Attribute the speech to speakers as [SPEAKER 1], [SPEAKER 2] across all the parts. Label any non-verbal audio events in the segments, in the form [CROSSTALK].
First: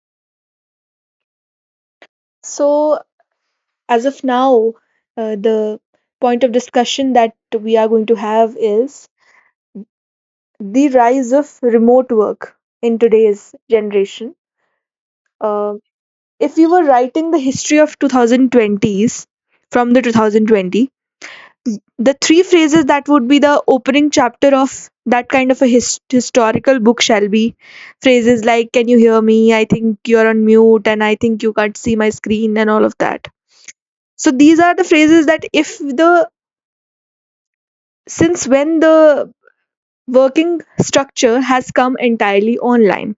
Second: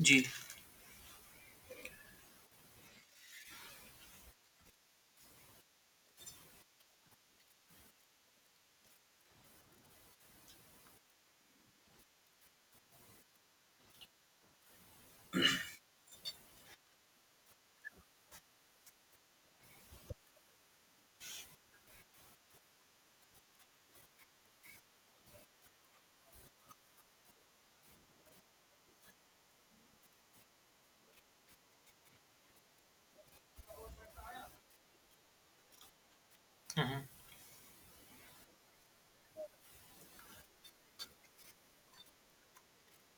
[SPEAKER 1] G.
[SPEAKER 2] So, as of now, the point of discussion that we are going to have is the rise of remote work in today's generation. Uh, if we were writing the history of 2020s from the 2020, the three phrases that would be the opening chapter of that kind of a historical book shall be phrases like, "Can you hear me?" "I think you're on mute." And, "I think you can't see my screen," and all of that. So these are the phrases that if the
[SPEAKER 1] Hmm.
[SPEAKER 2] since when the working structure has come entirely online,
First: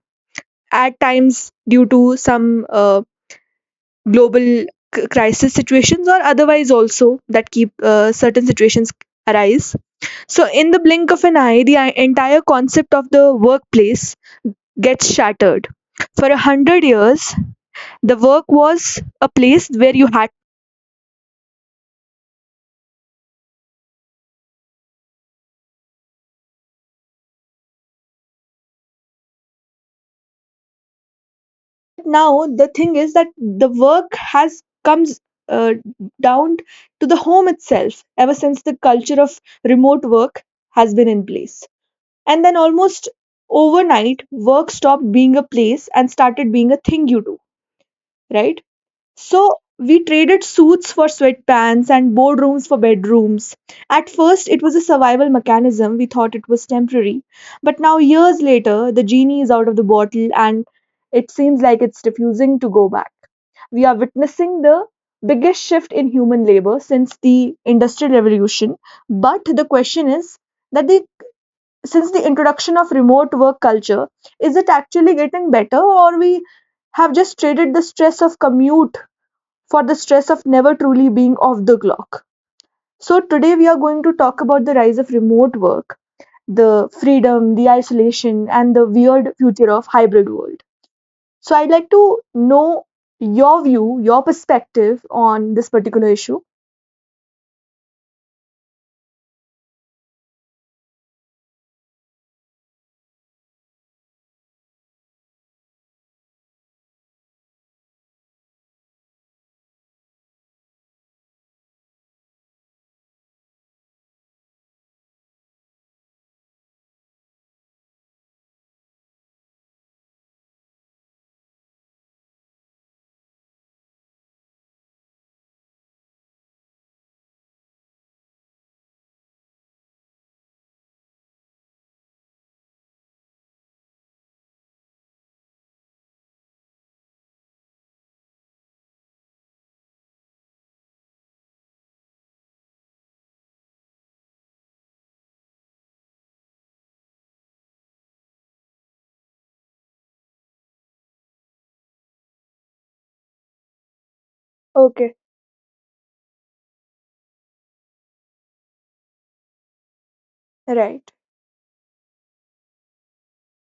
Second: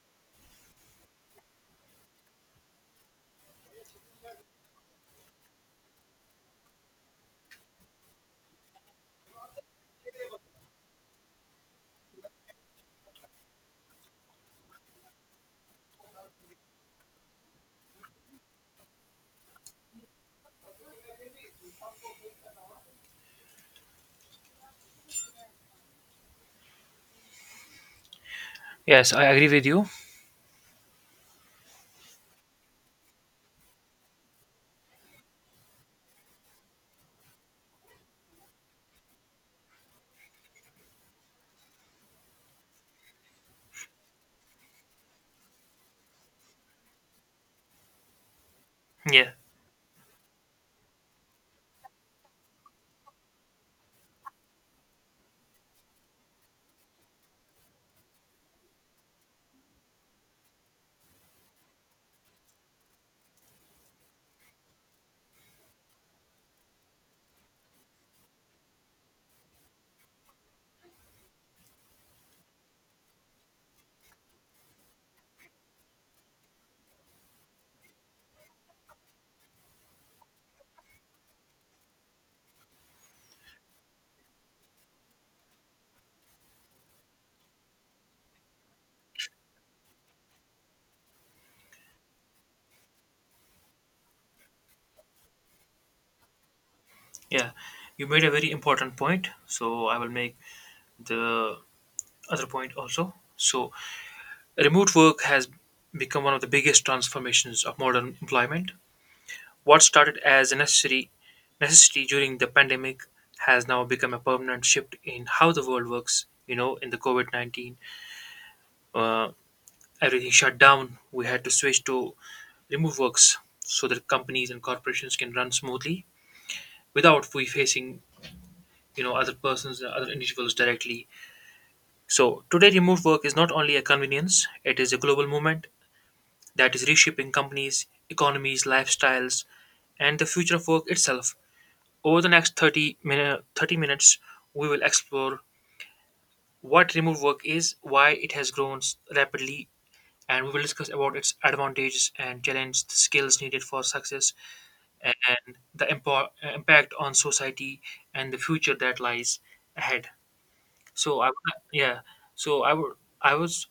[SPEAKER 2] at times due to some global crisis situations or otherwise also that keep certain situations arise. So, in the blink of an eye, the entire concept of the workplace gets shattered. For a hundred years, the work was a place where you had.
[SPEAKER 1] Yes, I agree with you.
[SPEAKER 2] Now the thing is that the work has comes uh, down to the home itself ever since the culture of remote work has been in place, and then almost overnight work stopped being a place and started being a thing you do, right?
[SPEAKER 1] Yeah,
[SPEAKER 2] So we traded suits for sweatpants and boardrooms for bedrooms. At first it was a survival mechanism, we thought it was temporary, but now years later the genie is out of the bottle and it seems like it's refusing to go back. We are witnessing the biggest shift in human labor since the industrial revolution. But the question is that the since the introduction of remote work culture, is it actually getting better, or we have just traded the stress of commute for the stress of never truly being off the clock? So today we are going to talk about the rise of remote work, the freedom, the isolation, and the weird future of hybrid world. So I'd like to know your view, your perspective on this particular issue.
[SPEAKER 1] yeah. You made a very important point, so I will make the other point also. So, remote work has become one of the biggest transformations of modern employment. What started as a necessary necessity during the pandemic has now become a permanent shift in how the world works. You know, in the COVID 19, uh, everything shut down. We had to switch to remote works so that companies and corporations can run smoothly without we facing other persons and other individuals directly. So today, remote work is not only a convenience, it is a global movement that is reshaping companies, economies, lifestyles, and the future of work itself. Over the next 30 minutes, we will explore what remote work is, why it has grown rapidly, and we will discuss about its advantages and challenge, the skills needed for success,
[SPEAKER 2] Okay.
[SPEAKER 1] and the impact on society, and the future that lies ahead.
[SPEAKER 2] Right.
[SPEAKER 1] So I yeah. So I would I was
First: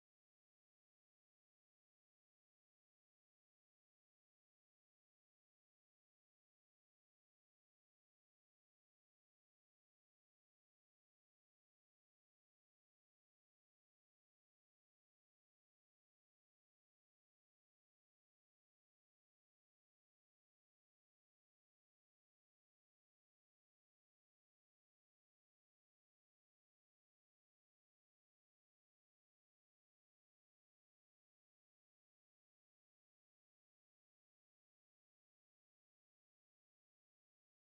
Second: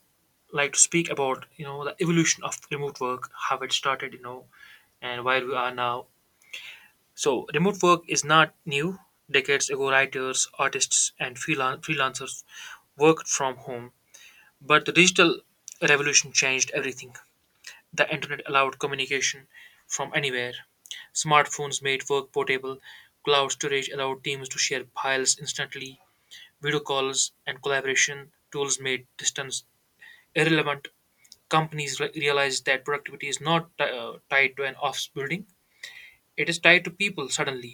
[SPEAKER 1] like to speak about the evolution of remote work, how it started, and where we are now. So remote work is not new. Decades ago, writers, artists, and freelancers worked from home, but the digital revolution changed everything. The internet allowed communication from anywhere. Smartphones made work portable. Cloud storage allowed teams to share files instantly. Video calls and collaboration tools made distance irrelevant. Companies realize that productivity is not tied to an office building, it is tied to people. Suddenly,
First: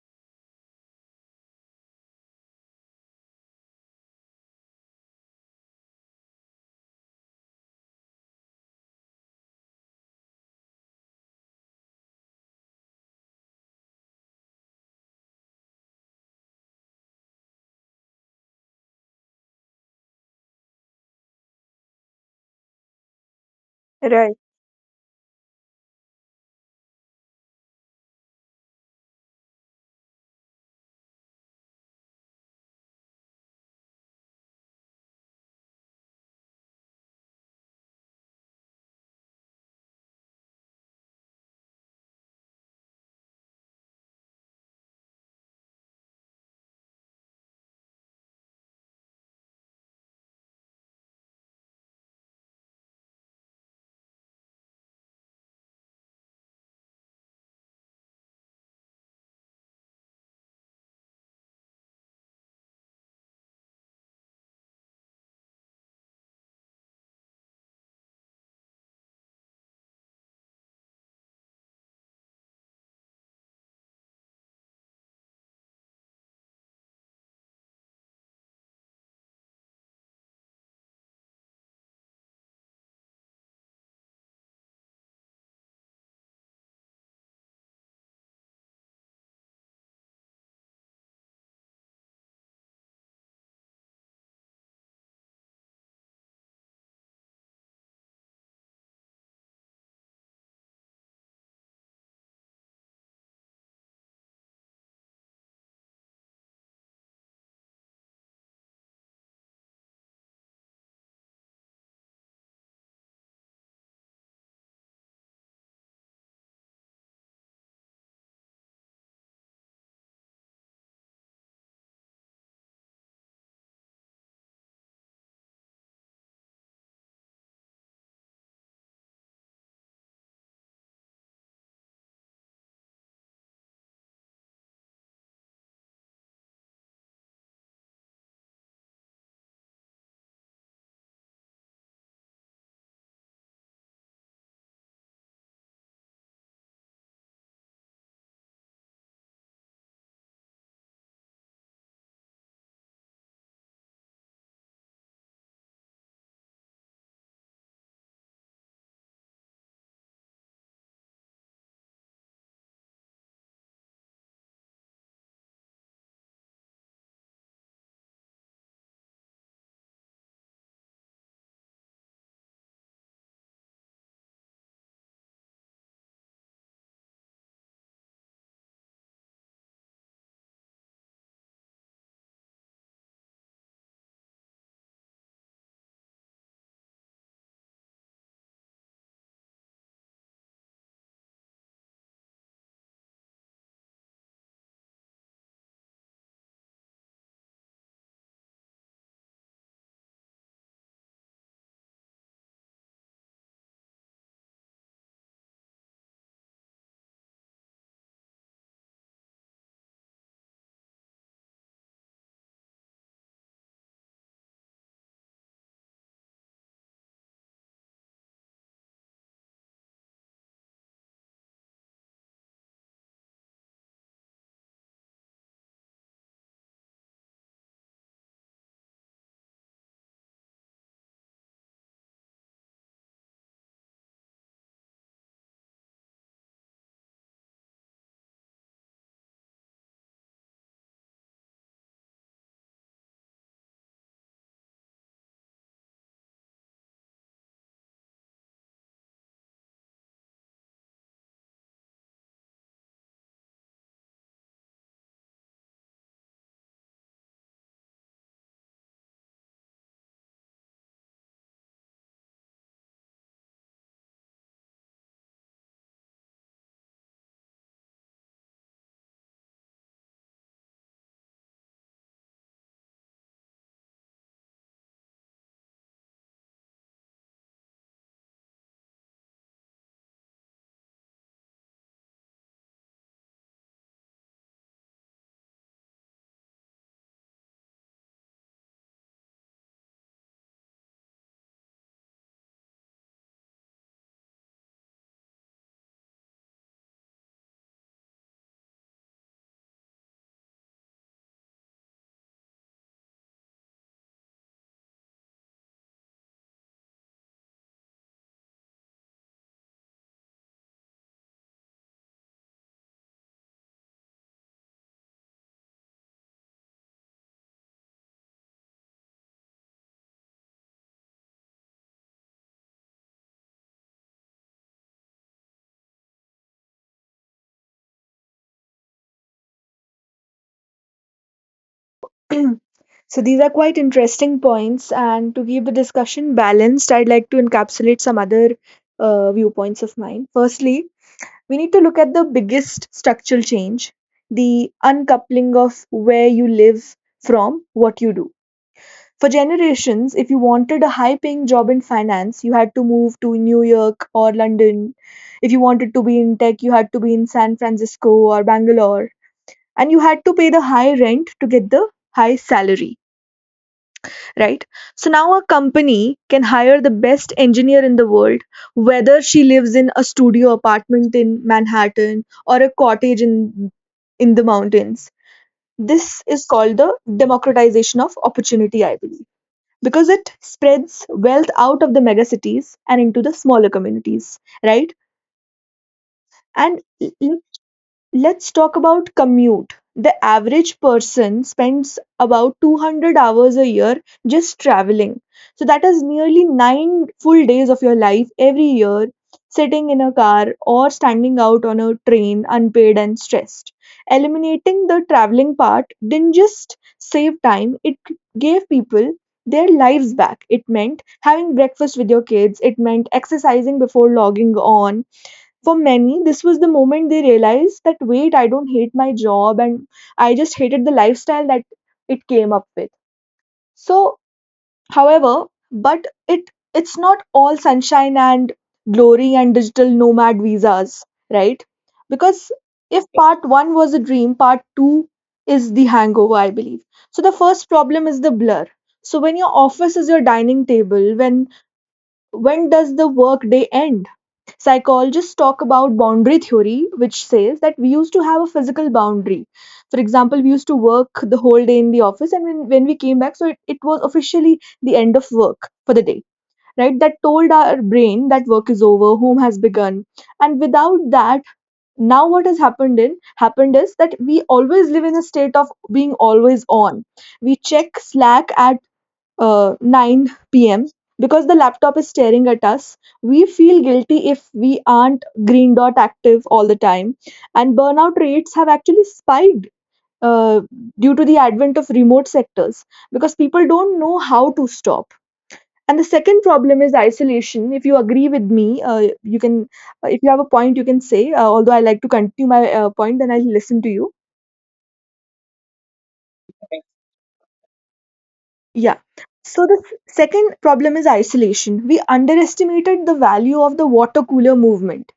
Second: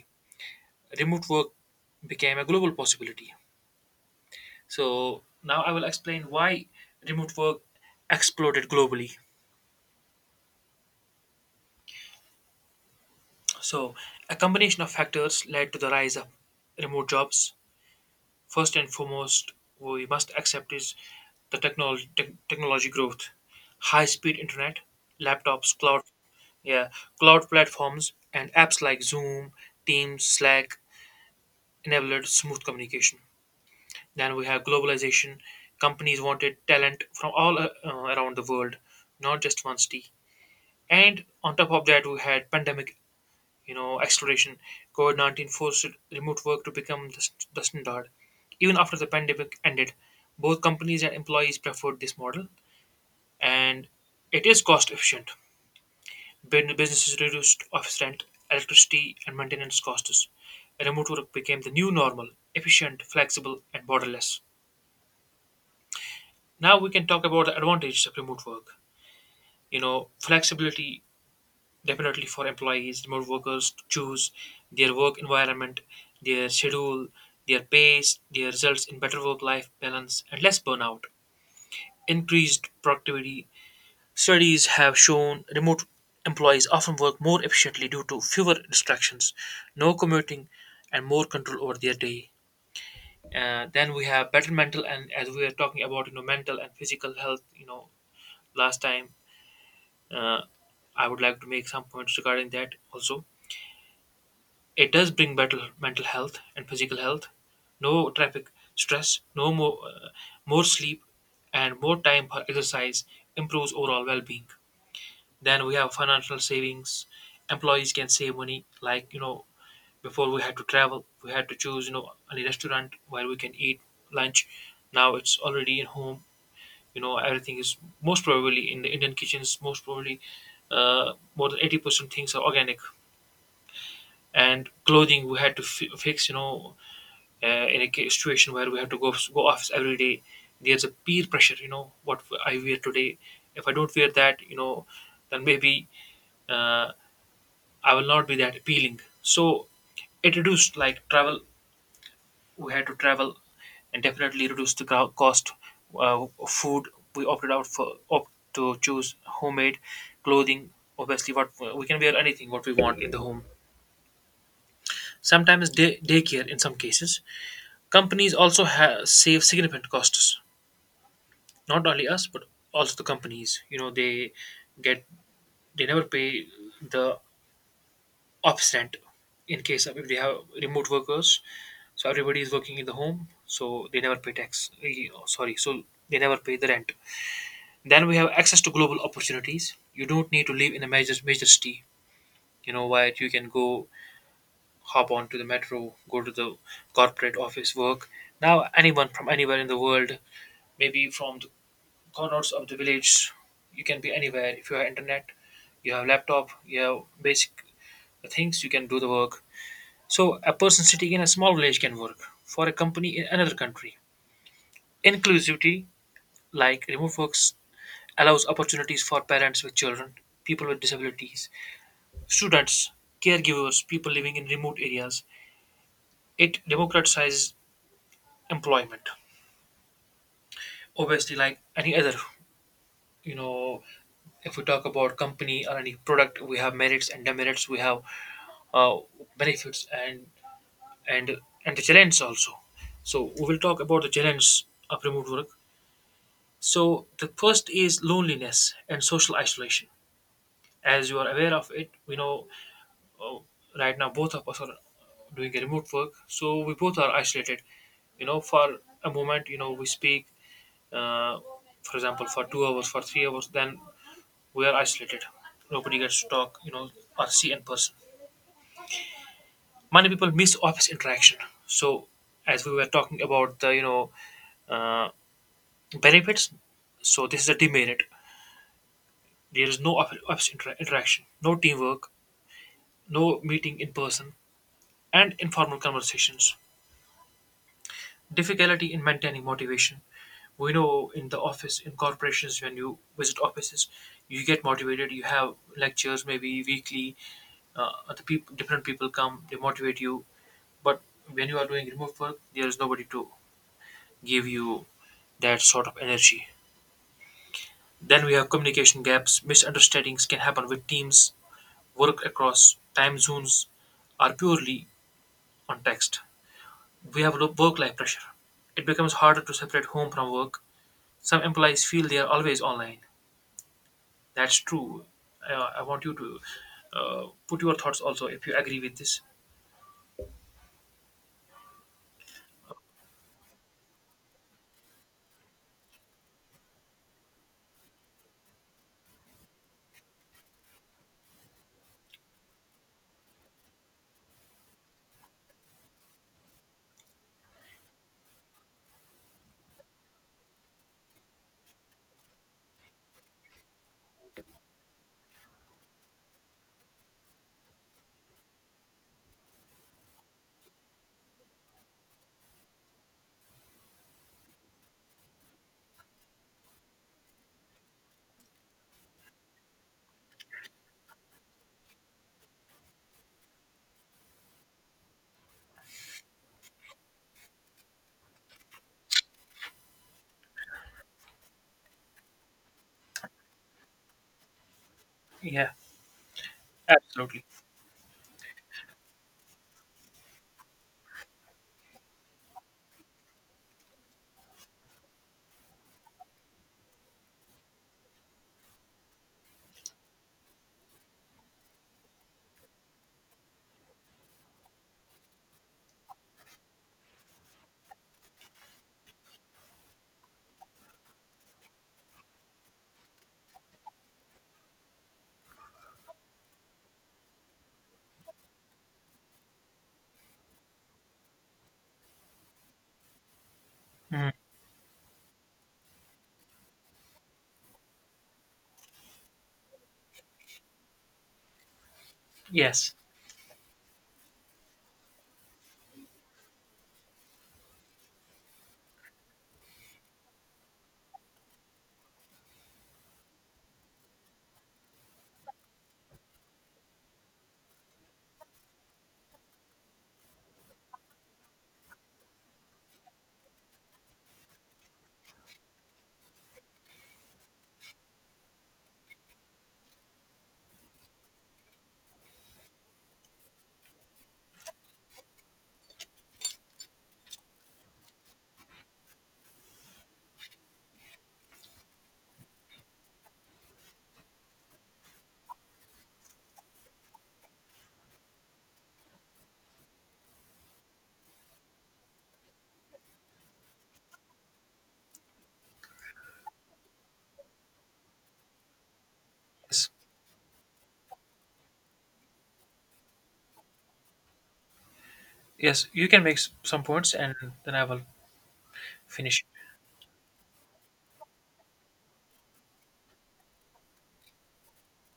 [SPEAKER 1] remote work became a global possibility. So now I will explain why remote work exploded globally. So a combination of factors led to the rise of remote jobs. First and foremost, we must accept is the technology growth, high speed
[SPEAKER 2] Right.
[SPEAKER 1] internet, laptops, cloud. Yeah, cloud platforms and apps like Zoom, Teams, Slack enabled smooth communication. Then we have globalization. Companies wanted talent from all around the world, not just one city. And on top of that, we had pandemic, you know, acceleration. COVID 19 forced remote work to become the standard. Even after the pandemic ended, both companies and employees preferred this model, and it is cost efficient. Businesses reduced office rent, electricity, and maintenance costs. Remote work became the new normal, efficient, flexible, and borderless. Now we can talk about the advantages of remote work. You know, flexibility definitely for employees, remote workers to choose their work environment, their schedule, their pace, their results in better work life balance, and less burnout. Increased productivity. Studies have shown remote employees often work more efficiently due to fewer distractions, no commuting, and more control over their day. Then we have better mental and, as we were talking about, you know, mental and physical health, you know, last time, uh, I would like to make some points regarding that also. It does bring better mental health and physical health, no traffic stress, no more more sleep and more time for exercise improves overall well-being. Then we have financial savings. Employees can save money. Like before we had to travel, we had to choose any restaurant where we can eat lunch. Now it's already in home. You know, everything is most probably in the Indian kitchens. Most probably, more than 80% things are organic. And clothing we had to fix. You know, in a situation where we have to go office every day, there's a peer pressure. You know what I wear today. If I don't wear that, then maybe, uh, I will not be that appealing. So it reduced like travel. We had to travel and definitely reduced the cost. Of food, we opted out for opt to choose homemade clothing. Obviously, what we can wear anything what we want in the home. Sometimes daycare in some cases. Companies also save significant costs. Not only us, but also the companies. You know they get, they never pay the obstinate in case of if they have remote workers. So everybody is working in the home, so they never pay tax eh, oh, sorry so they never pay the rent. Then we have access to global opportunities. You don't need to live in a major city, you know. Why? You can go, hop on to the metro, go to the corporate office, work. Now anyone from anywhere in the world, maybe from the corners of the village, you can be anywhere. If you have internet, you have laptop, you have basic things, you can do the work. So a person sitting in a small village can work for a company in another country. Inclusivity, like remote works, allows opportunities for parents with children, people with disabilities, students, caregivers, people living in remote areas. It democratizes employment. Obviously, like any other, you know, if we talk about company or any product, we have merits and demerits, we have uh, benefits and and the challenges also. So we will talk about the challenge of remote work. So the first is loneliness and social isolation. As you are aware of it, we know, uh, right now both of us are doing a remote work, so we both are isolated. You know, for a moment, we speak, uh, for example, for 2 hours, for 3 hours, then we are isolated. Nobody gets to talk, you know, or see in person. Many people miss office interaction. So, as we were talking about the, uh, benefits, so this is a demerit. There is no office interaction, no teamwork, no meeting in person, and informal conversations. Difficulty in maintaining motivation. We know in the office, in corporations, when you visit offices, you get motivated. You have lectures maybe weekly. Uh, the people, different people come, they motivate you. But when you are doing remote work, there is nobody to give you that sort of energy. Then we have communication gaps. Misunderstandings can happen with teams. Work across time zones are purely on text. We have work life pressure. It becomes harder to separate home from work. Some employees feel they are always online. That's true. I want you to, uh, put your thoughts also if you agree with this.
[SPEAKER 2] [CLEARS THROAT] So these are quite interesting points, and to keep the discussion balanced, I'd like to encapsulate some other viewpoints of mine. Firstly, we need to look at the biggest structural change, the uncoupling of where you live from what you do. For generations, if you wanted a high paying job in finance, you had to move to New York or London. If you wanted to be in tech, you had to be in San Francisco or Bangalore. And you had to pay the high rent to get the high salary, right? So now a company can hire the best engineer in the world, whether she lives in a studio apartment in Manhattan or a cottage in the mountains. This is called the democratization of opportunity, I believe, because it spreads wealth out of the megacities and into the smaller communities, right?
[SPEAKER 1] Yeah,
[SPEAKER 2] And l-
[SPEAKER 1] absolutely.
[SPEAKER 2] Let's talk about commute. The average person spends about 200 hours a year just traveling. So that is nearly 9 full days of your life every year sitting in a car or standing out on a train, unpaid and stressed. Eliminating the traveling part didn't just save time, it gave people their lives back. It meant having breakfast with your kids, it meant exercising before logging on. For many, this was the moment they realized that, wait, I don't hate my job, and I just hated the lifestyle that it came up with. So,
[SPEAKER 1] Mm,
[SPEAKER 2] however, but it it's not all sunshine and glory and digital nomad visas, right? Because
[SPEAKER 1] yes,
[SPEAKER 2] if part 1 was a dream, part 2 is the hangover, I believe. So the first problem is the blur. So when your office is your dining table, when does the work day end? Psychologists talk about boundary theory, which says that we used to have a physical boundary. For example, we used to work the whole day in the office, and when we came back, so it was officially the end of work for the day, right? That told our brain that work is over, home has begun. And without that, now what has happened is that we always live in a state of being always on. We check Slack at 9 p.m. Because the laptop is staring at us, we feel guilty if we aren't green dot active all the time. And burnout rates have actually spiked uh, due to the advent of remote sectors because people don't know how to stop. And the second problem is isolation. If you agree with me, you can,
[SPEAKER 1] yes,
[SPEAKER 2] if you have a point, you can say. Although I like to continue my point, then I'll listen to you.
[SPEAKER 1] yes. You can make some points and then I will
[SPEAKER 2] Yeah.
[SPEAKER 1] finish.
[SPEAKER 2] So the second problem is isolation. We underestimated the value of the water cooler movement.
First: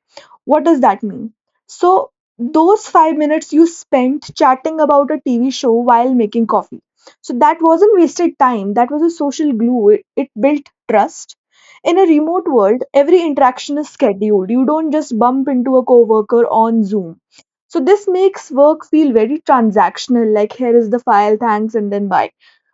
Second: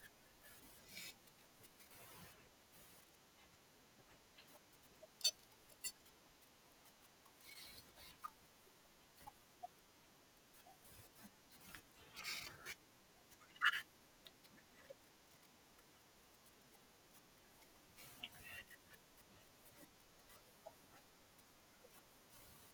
[SPEAKER 2] What does that mean? So, those 5 minutes you spent chatting about a TV show while making coffee. So, that wasn't wasted time, that was a social glue. It built trust. In a remote world, every interaction is scheduled. You don't just bump into a coworker on Zoom. So, this makes work feel very transactional, like, here is the file, thanks, and then bye.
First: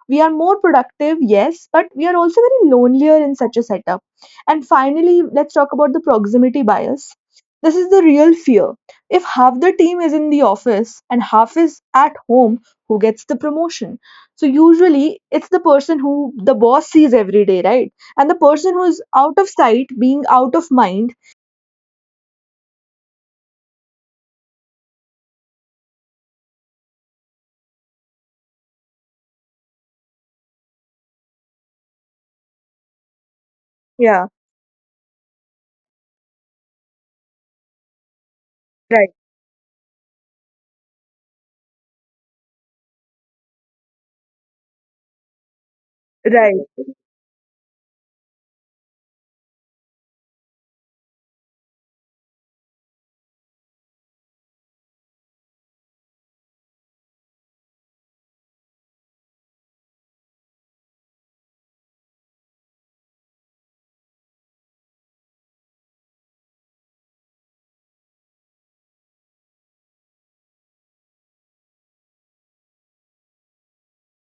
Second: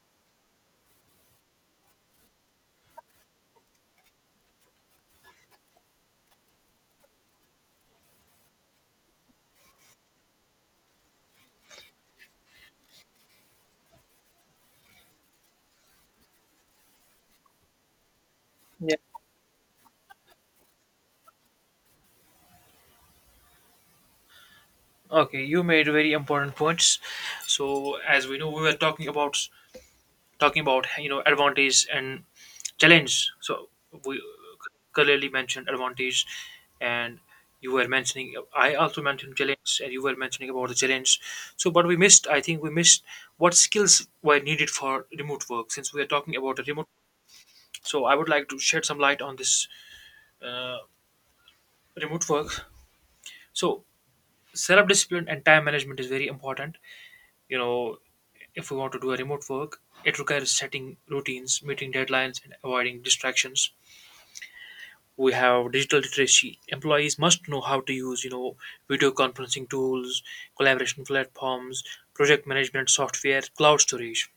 [SPEAKER 2] We are more productive, yes, but we are also very lonelier in such a setup. And finally, let's talk about the proximity bias. This is the real fear. If half the team is in the office and half is at home, who gets the promotion? So usually it's the person who the boss sees every day, right? And the person who
[SPEAKER 1] Yeah.
[SPEAKER 2] is out of sight, being out of mind.
[SPEAKER 1] Okay, you made very important points. So, as we know, we were talking about, advantage and challenge, so we
[SPEAKER 2] Yeah,
[SPEAKER 1] clearly mentioned advantage, and you were mentioning, I also
[SPEAKER 2] right,
[SPEAKER 1] mentioned challenge and you were mentioning about the challenge. So but we missed I think we missed what skills were needed for remote work since we are talking
[SPEAKER 2] right.
[SPEAKER 1] about a remote. So I would like to shed some light on this. uh, Remote work. So self discipline and time management is very important. You know, if we want to do a remote work, it requires setting routines, meeting deadlines, and avoiding distractions. We have digital literacy. Employees must know how to use, video conferencing tools, collaboration platforms, project management software, cloud storage.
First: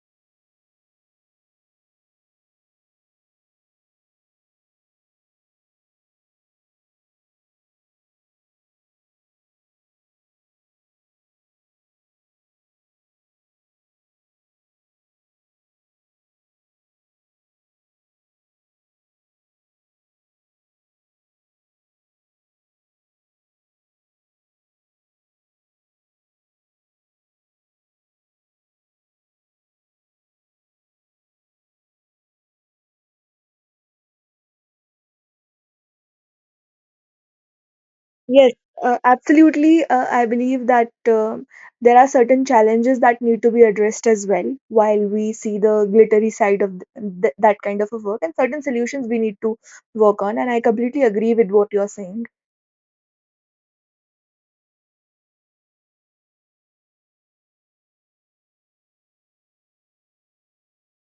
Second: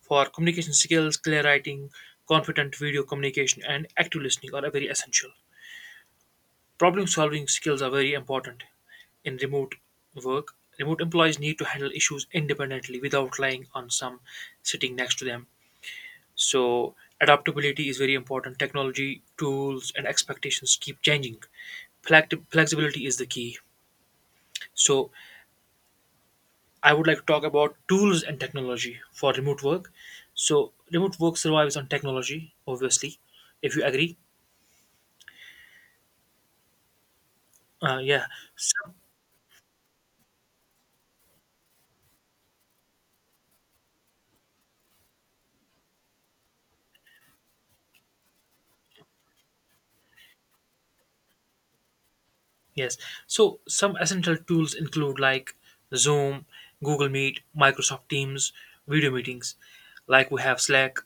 [SPEAKER 1] For communication skills, clear writing, confident video communication, and active listening are very essential. Problem solving skills are very important in remote work. Remote employees need to handle issues independently without relying on some sitting next to them. So adaptability is very important. Technology, tools, and expectations keep changing. Flexibility is the key. So, I would like to talk about tools and technology for remote work. So, remote work survives on technology, obviously, if you agree. Yeah.
[SPEAKER 2] Yes,
[SPEAKER 1] Some,
[SPEAKER 2] absolutely. I believe that um there are certain challenges that need to be addressed as well while we see the glittery side of that kind of a work, and certain solutions we need to work on. And I completely agree with what you're saying.
[SPEAKER 1] yes. So, some essential tools include like Zoom, Google Meet, Microsoft Teams, video meetings. Like we have Slack,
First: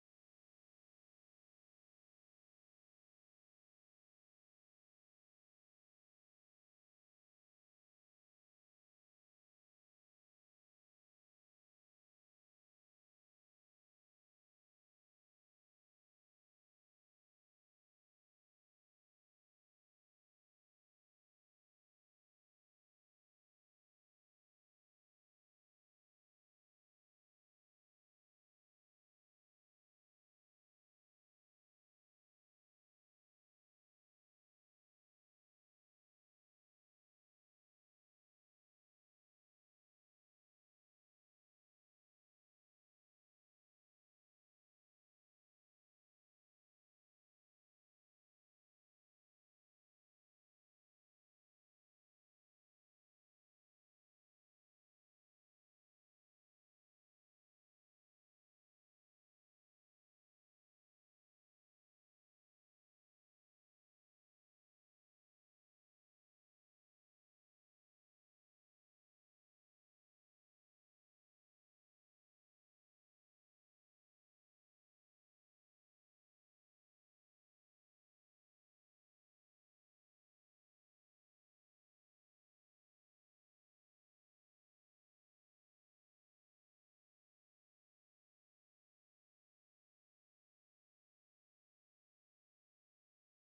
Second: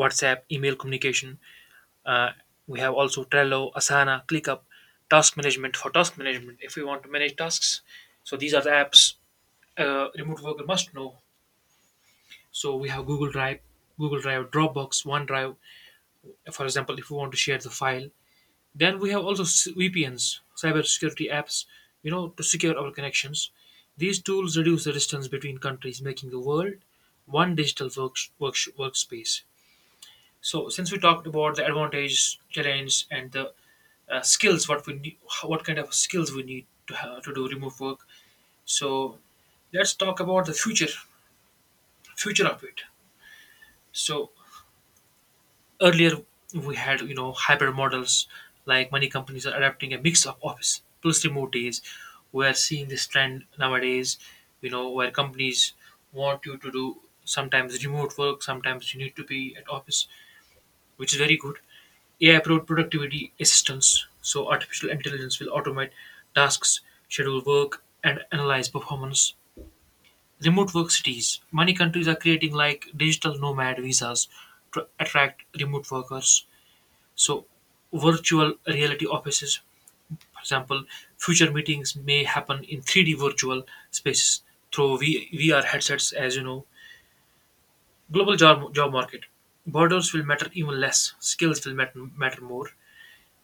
[SPEAKER 1] WhatsApp, email communication. Uh, we have also Trello, Asana, ClickUp, task management for task management if we want to manage tasks. So, these are the apps a remote worker must know. So we have Google Drive, Dropbox, OneDrive. For example, if we want to share the file, then we have also VPNs, cybersecurity apps, you know, to secure our connections. These tools reduce the distance between countries, making the world one digital workspace. So since we talked about the advantages, challenge, and the, skills, what we need, what kind of skills we need to have, to do remote work. So let's talk about the future of it. So, earlier, we had hybrid models, like many companies are adapting a mix of office plus remote days. We are seeing this trend nowadays, where companies want you to do sometimes remote work, sometimes you need to be at office, which is very good. AI productivity assistance, so artificial intelligence will automate tasks, schedule work, and analyze performance. Remote work cities. Many countries are creating like digital nomad visas to attract remote workers. So, virtual reality offices, for example, future meetings may happen in 3D virtual spaces through VR headsets, as you know. Global job market. Borders will matter even less, skills will matter more.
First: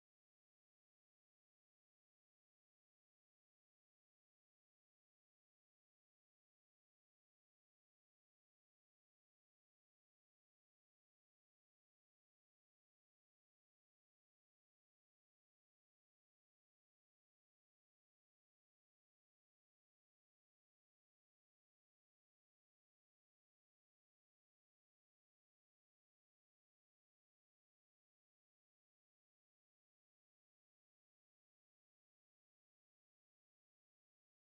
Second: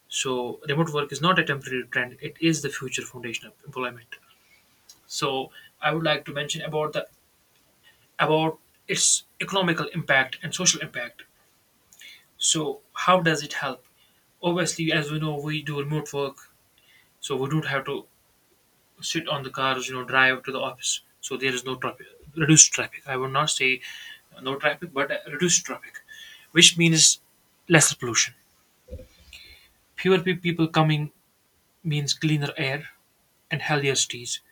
[SPEAKER 1] So, remote work is not a temporary trend, it is the future foundation of employment. So, I would like to mention about the about its economical impact and social impact. So, how does it help? Obviously, as we know, we do remote work, so we don't have to sit on the cars, you know, drive to the office. So there is no traffic, reduced traffic. I would not say no traffic, but reduced traffic, which means lesser pollution. Fewer people coming means cleaner air and healthier cities.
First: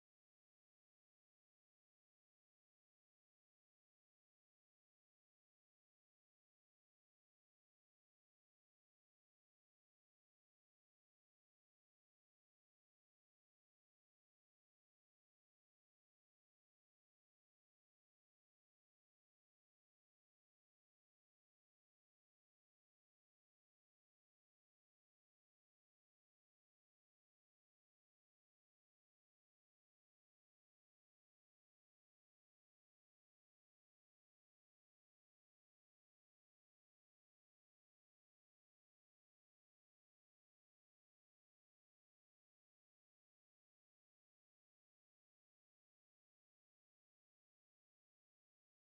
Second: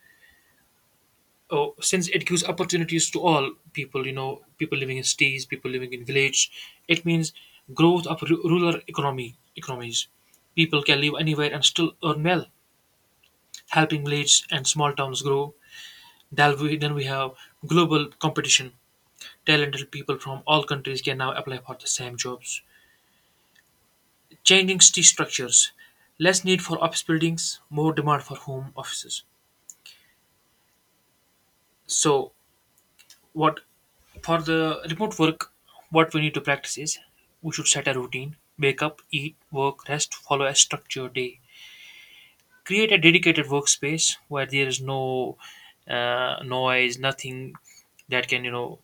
[SPEAKER 1] Oh, since it gives opportunities to all people, you know, people living in cities, people living in village, it means growth of ru- rural economy economies. People can live anywhere and still earn well, helping villages and small towns grow. Then we have global competition. Talented people from all countries can now apply for the same jobs. Changing city structures, less need for office buildings, more demand for home offices. So, what for the remote work, what we need to practice is we should set a routine, wake up, eat, work, rest, follow a structured day. Create a dedicated workspace where there is no noise, nothing that can, you know,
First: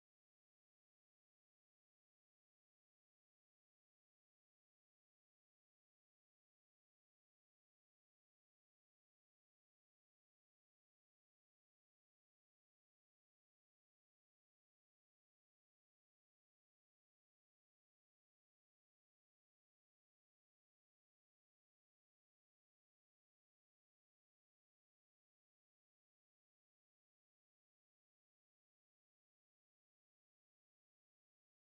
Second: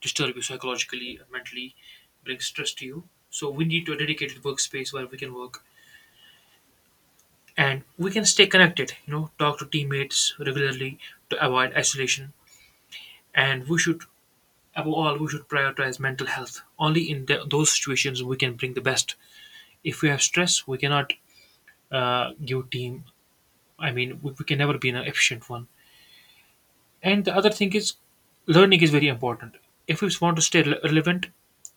[SPEAKER 1] disturb you psychologically, mentally, bring stress to you. So we need to a dedicated workspace where we can work, and we can stay connected, you know, talk to teammates regularly to avoid isolation. And we should, above all, we should prioritize mental health. Only in the, those situations we can bring the best. If we have stress, we cannot give team, I mean we can never be an efficient one. And the other thing is learning is very important. If we want to stay relevant,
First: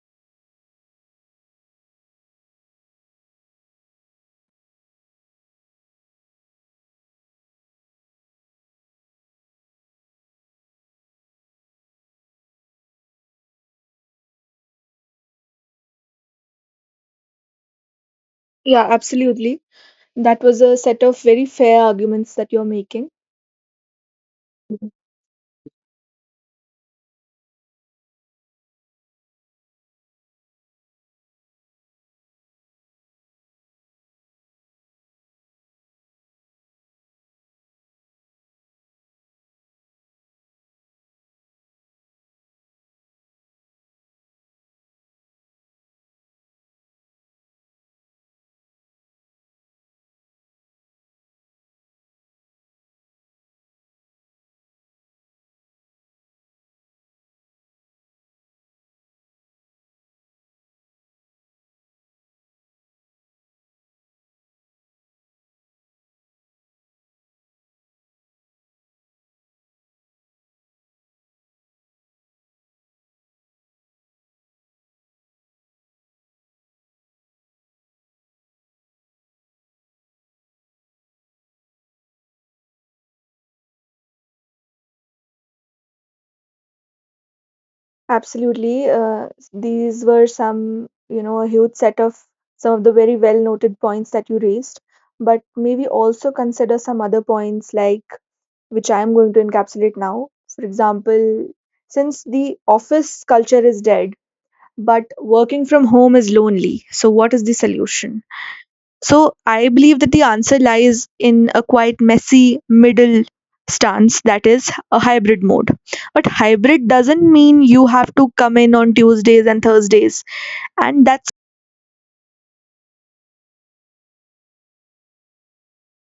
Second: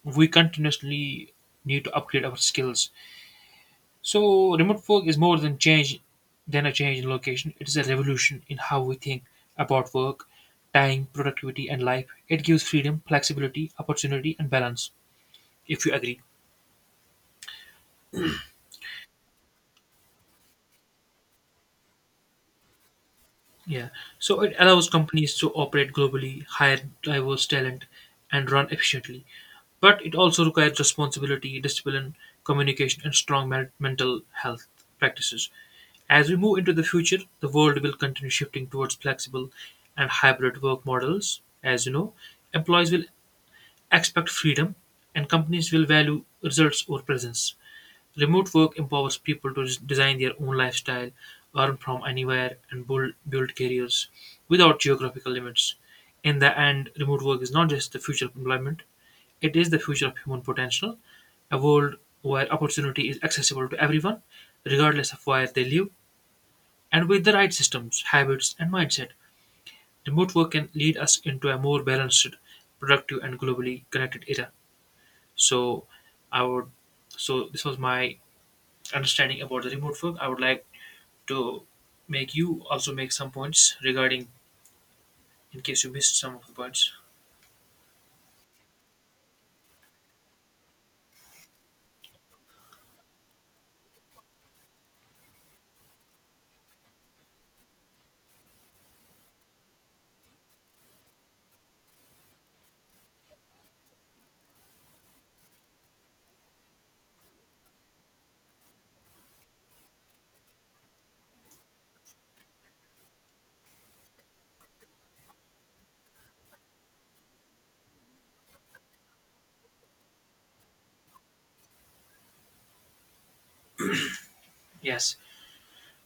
[SPEAKER 1] we continuously need to upgrade our skills. So remote work is more than change than a change in location. It is a revolution in how we think about work, time, productivity, and life. It gives freedom, flexibility, opportunity, and balance. If you agree.
[SPEAKER 2] Yeah, absolutely. That was a set of very fair arguments that you're making.
[SPEAKER 1] Yeah. So it allows
[SPEAKER 2] Mhm.
[SPEAKER 1] companies to operate globally, hire diverse talent, and run efficiently. But it also requires responsibility, discipline, communication, and strong mental health practices. As we move into the future, the world will continue shifting towards flexible and hybrid work models. As you know, employees will expect freedom, and companies will value results over presence. Remote work empowers people to design their own lifestyle, earn from anywhere, and build careers without geographical limits. In the end, remote work is not just the future of employment, it is the future of human potential, a world where opportunity is accessible to everyone, regardless of where they live, and with the right systems, habits, and mindset. Remote work can lead us into a more balanced, productive, and globally connected era. So, I would so this was my understanding about the remote work. I would like to make you also make some points regarding in case you missed some of the points.
[SPEAKER 2] Absolutely. These were some, you know, a huge set of some of the very well noted points that you raised. But maybe also consider some other points, like, which I am going to encapsulate now. For example, since the office culture is dead, but working from home is lonely, so what is the solution? So I believe that the answer lies in a quite messy middle stance, that is a hybrid mode. But hybrid doesn't mean you have to come in on Tuesdays and Thursdays. And that's
[SPEAKER 1] Yes.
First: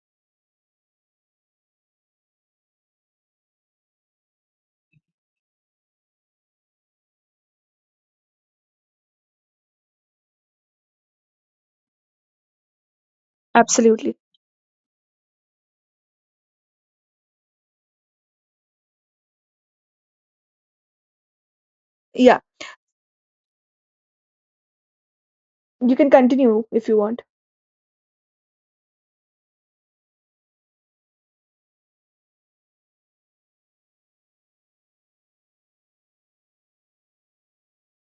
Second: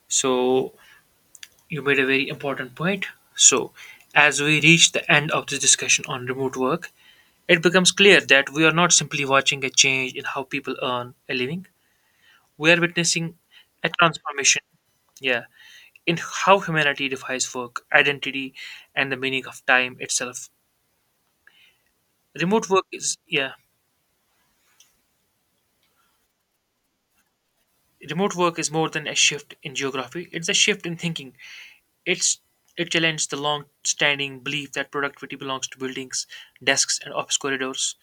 [SPEAKER 1] So you made a very important point. So as we reach the end of this discussion on remote work, it becomes clear that we are not simply watching a change in how people earn a living. We are witnessing a
[SPEAKER 2] absolutely.
[SPEAKER 1] transformation, yeah, in how humanity defines work, identity, and the meaning of time itself.
[SPEAKER 2] Yeah,
[SPEAKER 1] Remote work is yeah,
[SPEAKER 2] you can continue if you want.
[SPEAKER 1] remote work is more than a shift in geography. It's a shift in thinking. It's, it challenged the long-standing belief that productivity belongs to buildings, desks, and office corridors.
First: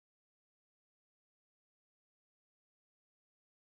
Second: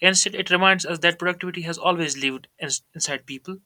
[SPEAKER 1] Instead, it reminds us that productivity has always lived inside people,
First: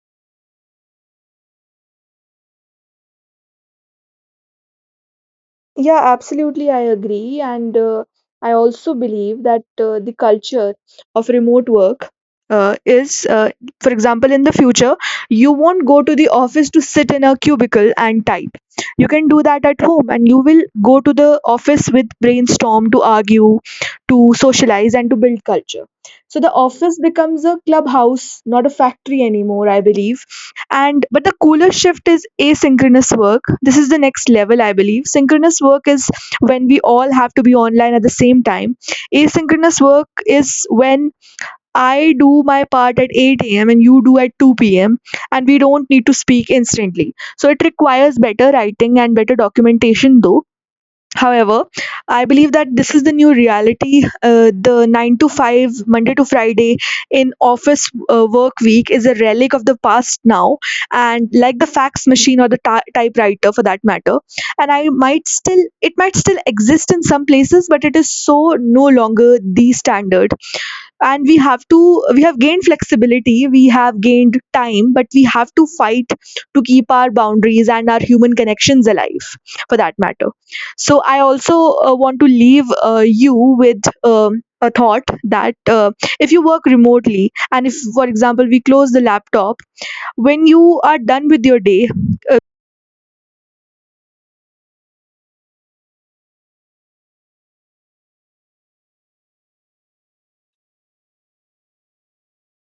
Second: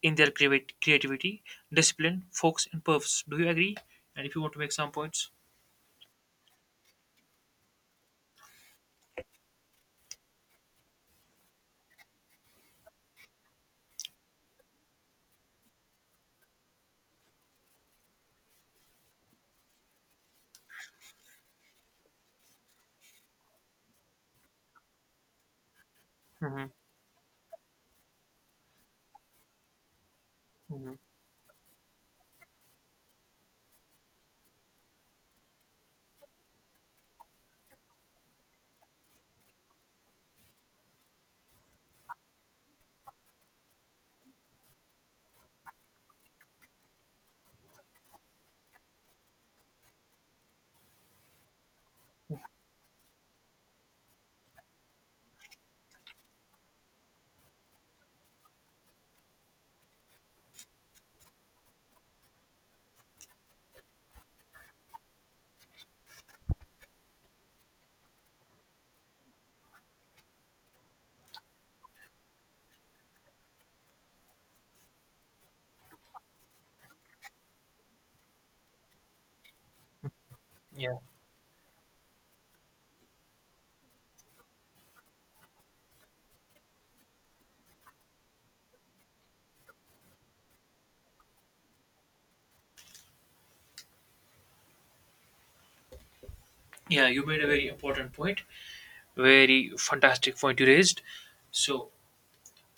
[SPEAKER 1] in their creativity, discipline, focus, and purpose. Do you agree? And if you want to make some points.
[SPEAKER 2] Yeah, absolutely, I agree. And I also believe that the culture of remote work uh, is, uh, for example, in the future, you won't go to the office to sit in a cubicle and type. You can do that at home, and you will go to the office with brainstorm to argue, to socialize, and to build culture. So the
[SPEAKER 1] Hmm.
[SPEAKER 2] office becomes a clubhouse, not a factory anymore, I believe.
[SPEAKER 1] Hmm.
[SPEAKER 2] And but the cooler shift is asynchronous work, this is the next level I believe. Synchronous work is when we all have to be online at the same time. Asynchronous work is when I do my part at 8 a.m. and you do at 2 p.m., and we don't need to speak instantly, so it requires better writing and better documentation though. However, I believe that this is the new reality. The 9 to 5, Monday to Friday in office work week is a relic of the past now, and like the fax machine or the typewriter for that matter. And I might still, it might still exist in some places, but it is so no longer the standard. And we have gained flexibility, we have gained time, but we have to fight to keep our boundaries and our human connections alive, for that matter.
[SPEAKER 1] Yeah.
[SPEAKER 2] So I also want to leave you with a thought that if you work remotely, and if, for example, we close the laptop when you are done with your day.
[SPEAKER 1] Yeah, you made a very important point, very fantastic point you raised. So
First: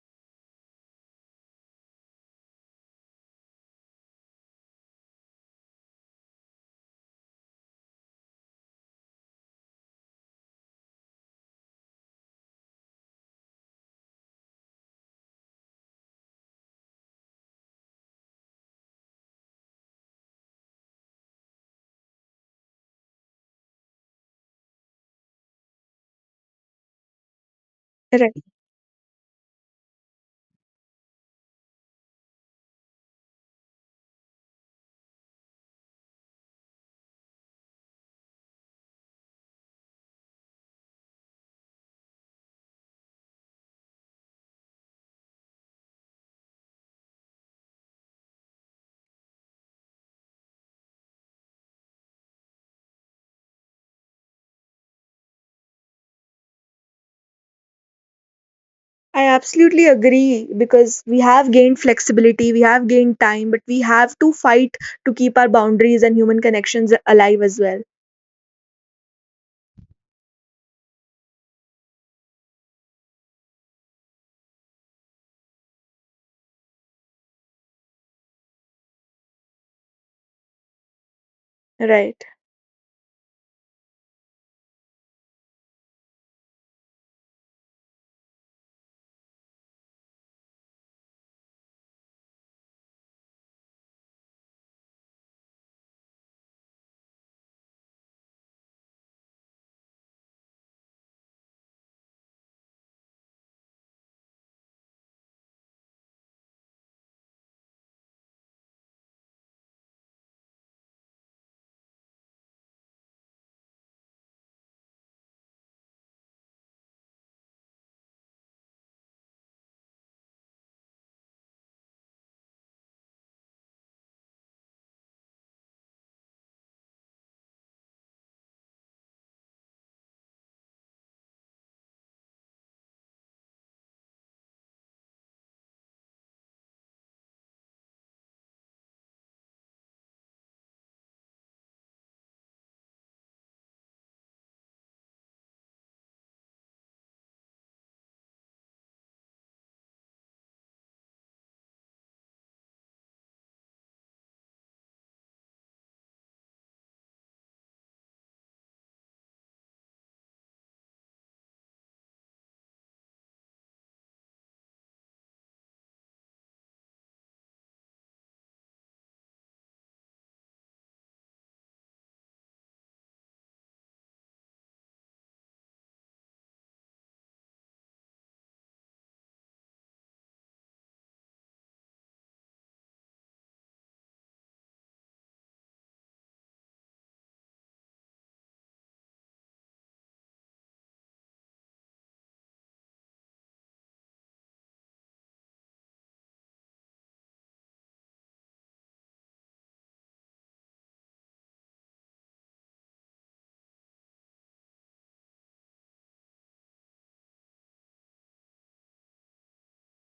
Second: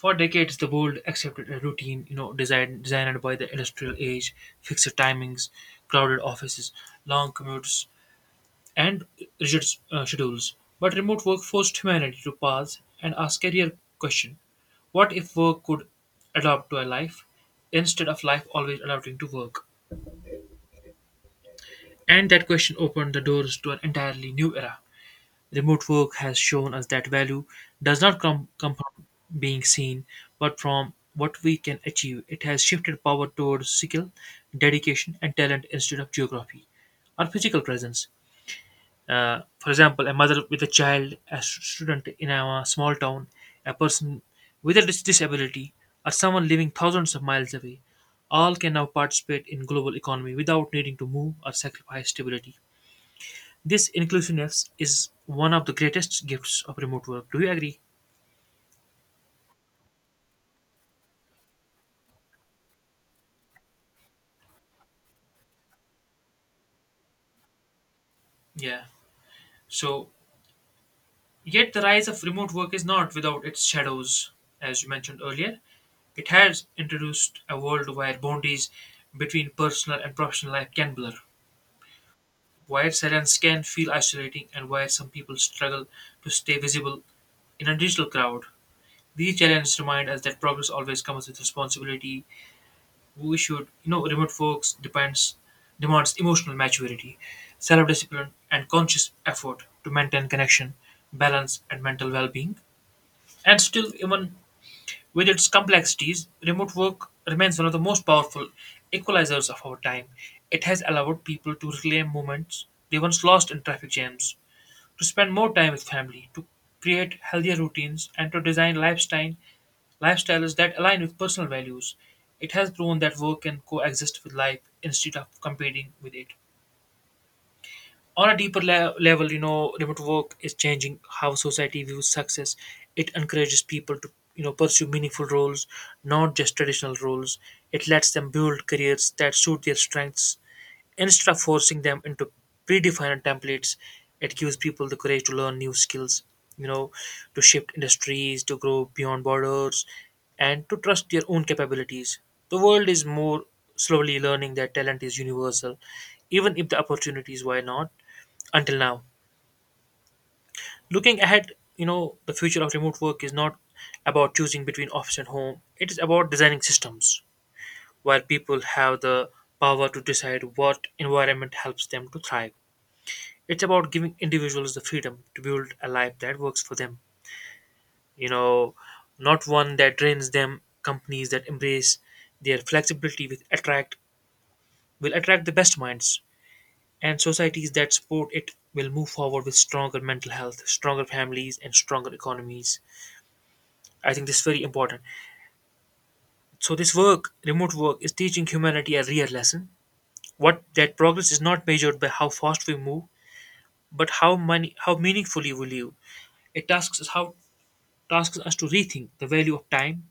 [SPEAKER 1] for decades, the world accepted a routine, you know, designed by the industrial age, fixed timings, crowded offices, long commutes, and rigid schedules. But remote work forced humanity to pause and ask a real question: What if work could adapt to a life instead of life always adapting to work? And that question opened the doors to an entirely new era. Remote work has shown us that value does not come from being seen, but from what we can achieve. It has shifted power towards skill, dedication, and talent instead of geography or physical presence. For example, a mother with a child, a student in a small town, a person with a disability, or someone living thousands of miles away, all can now participate in global economy without needing to move or sacrifice stability. This inclusiveness is one of the greatest gifts of remote work. Do you agree?
[SPEAKER 2] I absolutely agree because we have gained flexibility, we have gained time, but we have to fight to keep our boundaries and human connections alive as well.
[SPEAKER 1] Yeah. So, yet the rise of remote work is not without its shadows, as you mentioned earlier. It has introduced a world where boundaries between personal and professional life can blur,
[SPEAKER 2] Right.
[SPEAKER 1] where silence can feel isolating, and where some people struggle to stay visible in a digital crowd. These challenges remind us that progress always comes with responsibility. We should, you know, remote works depends demands emotional maturity, self-discipline, and conscious effort to maintain connection, balance, and mental well-being. And still, even with its complexities, remote work remains one of the most powerful equalizers of our time. It has allowed people to reclaim moments they once lost in traffic jams, to spend more time with family, to create healthier routines, and to design lifestyles that align with personal values. It has proven that work can coexist with life instead of competing with it. On a deeper level, you know, remote work is changing how society views success. It encourages people to, you know, pursue meaningful roles, not just traditional roles. It lets them build careers that suit their strengths instead of forcing them into predefined templates. It gives people the courage to learn new skills, you know, to shift industries, to grow beyond borders, and to trust their own capabilities. The world is more slowly learning that talent is universal, even if the opportunities why not until now. Looking ahead, you know, the future of remote work is not about choosing between office and home. It is about designing systems where people have the power to decide what environment helps them to thrive. It's about giving individuals the freedom to build a life that works for them. You know, not one that drains them. Companies that embrace their flexibility with attract will attract the best minds, and societies that support it will move forward with stronger mental health, stronger families, and stronger economies. I think this is very important. So this work, remote work, is teaching humanity a real lesson. What that progress is not measured by how fast we move, but how meaningfully we live. It tasks us to rethink the value of time,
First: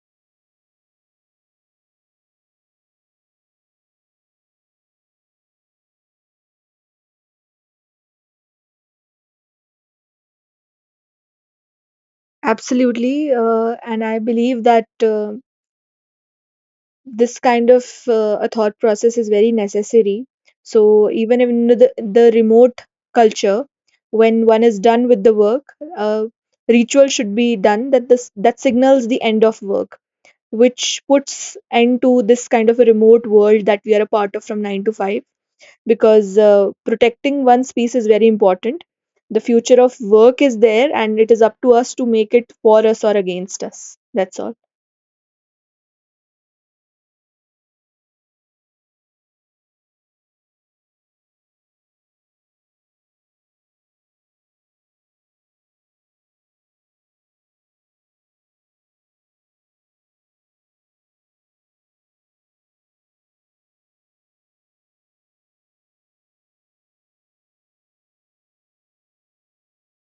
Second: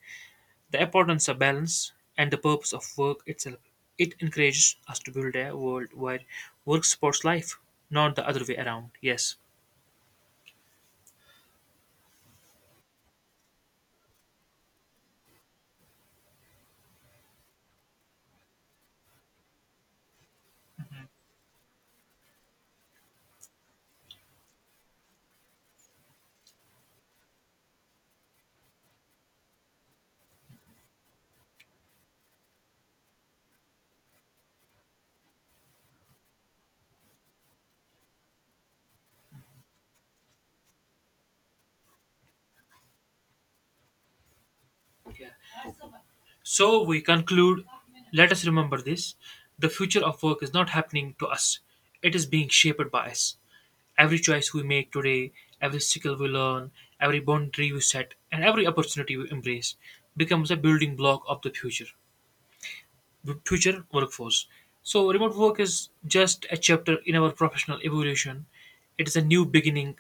[SPEAKER 1] the importance of balance, and the purpose of work itself. It encourages us to build a world where work supports life, not the other way around. Yes.
[SPEAKER 2] Absolutely. And I believe that this kind of a thought process is very necessary. So even in the remote culture, when one is done with the work, uh, ritual should be done that this that signals the end of work, which puts end to this kind of a remote world that we are a part of from 9 to 5, because protecting one's peace is very important. The future of work is there, and it is up to us to make it for us or against us. That's all.
[SPEAKER 1] Yeah. So we conclude. Let us remember this: the future of work is not happening to us; it is being shaped by us. Every choice we make today, every skill we learn, every boundary we set, and every opportunity we embrace becomes a building block of the future workforce. So remote work is just a chapter in our professional evolution. It is a new beginning,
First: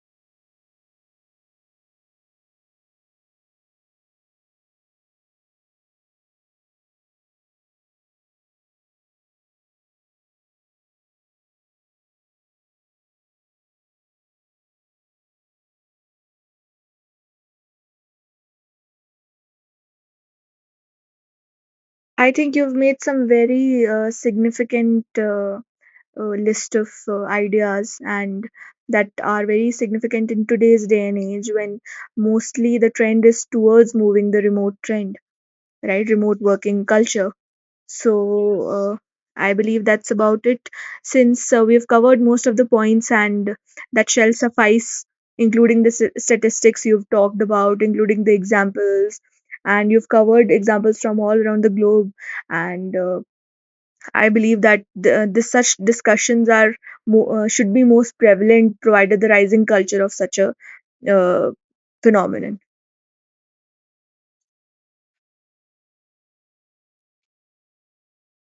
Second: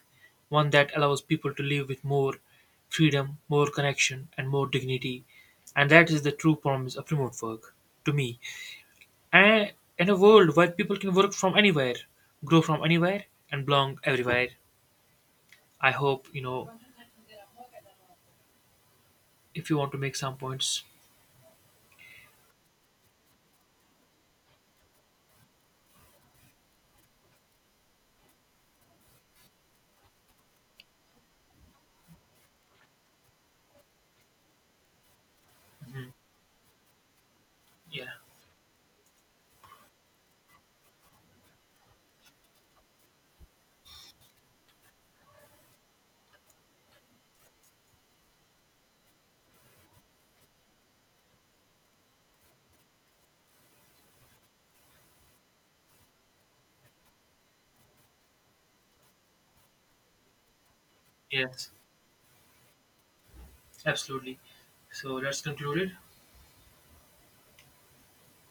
[SPEAKER 1] one that allows people to live with more freedom, more connection, and more dignity. And that is the true promise of remote work to me. And in a world where people can work from anywhere, grow from anywhere, and belong everywhere, I hope, you know, if you want to make some points.
[SPEAKER 2] I think you've made some very significant list of ideas, and that are very significant in today's day and age when mostly the trend is towards moving the remote trend, right? Remote working culture.
[SPEAKER 1] Yeah.
[SPEAKER 2] So uh, I believe that's about it, since we've covered most of the points, and that shall suffice, including the statistics you've talked about, including the examples. And you've covered examples from all around the globe, and I believe that this such discussions are should be most prevalent, provided the rising culture of such a uh,
[SPEAKER 1] Yes.
[SPEAKER 2] phenomenon.
[SPEAKER 1] Absolutely. So that's concluded.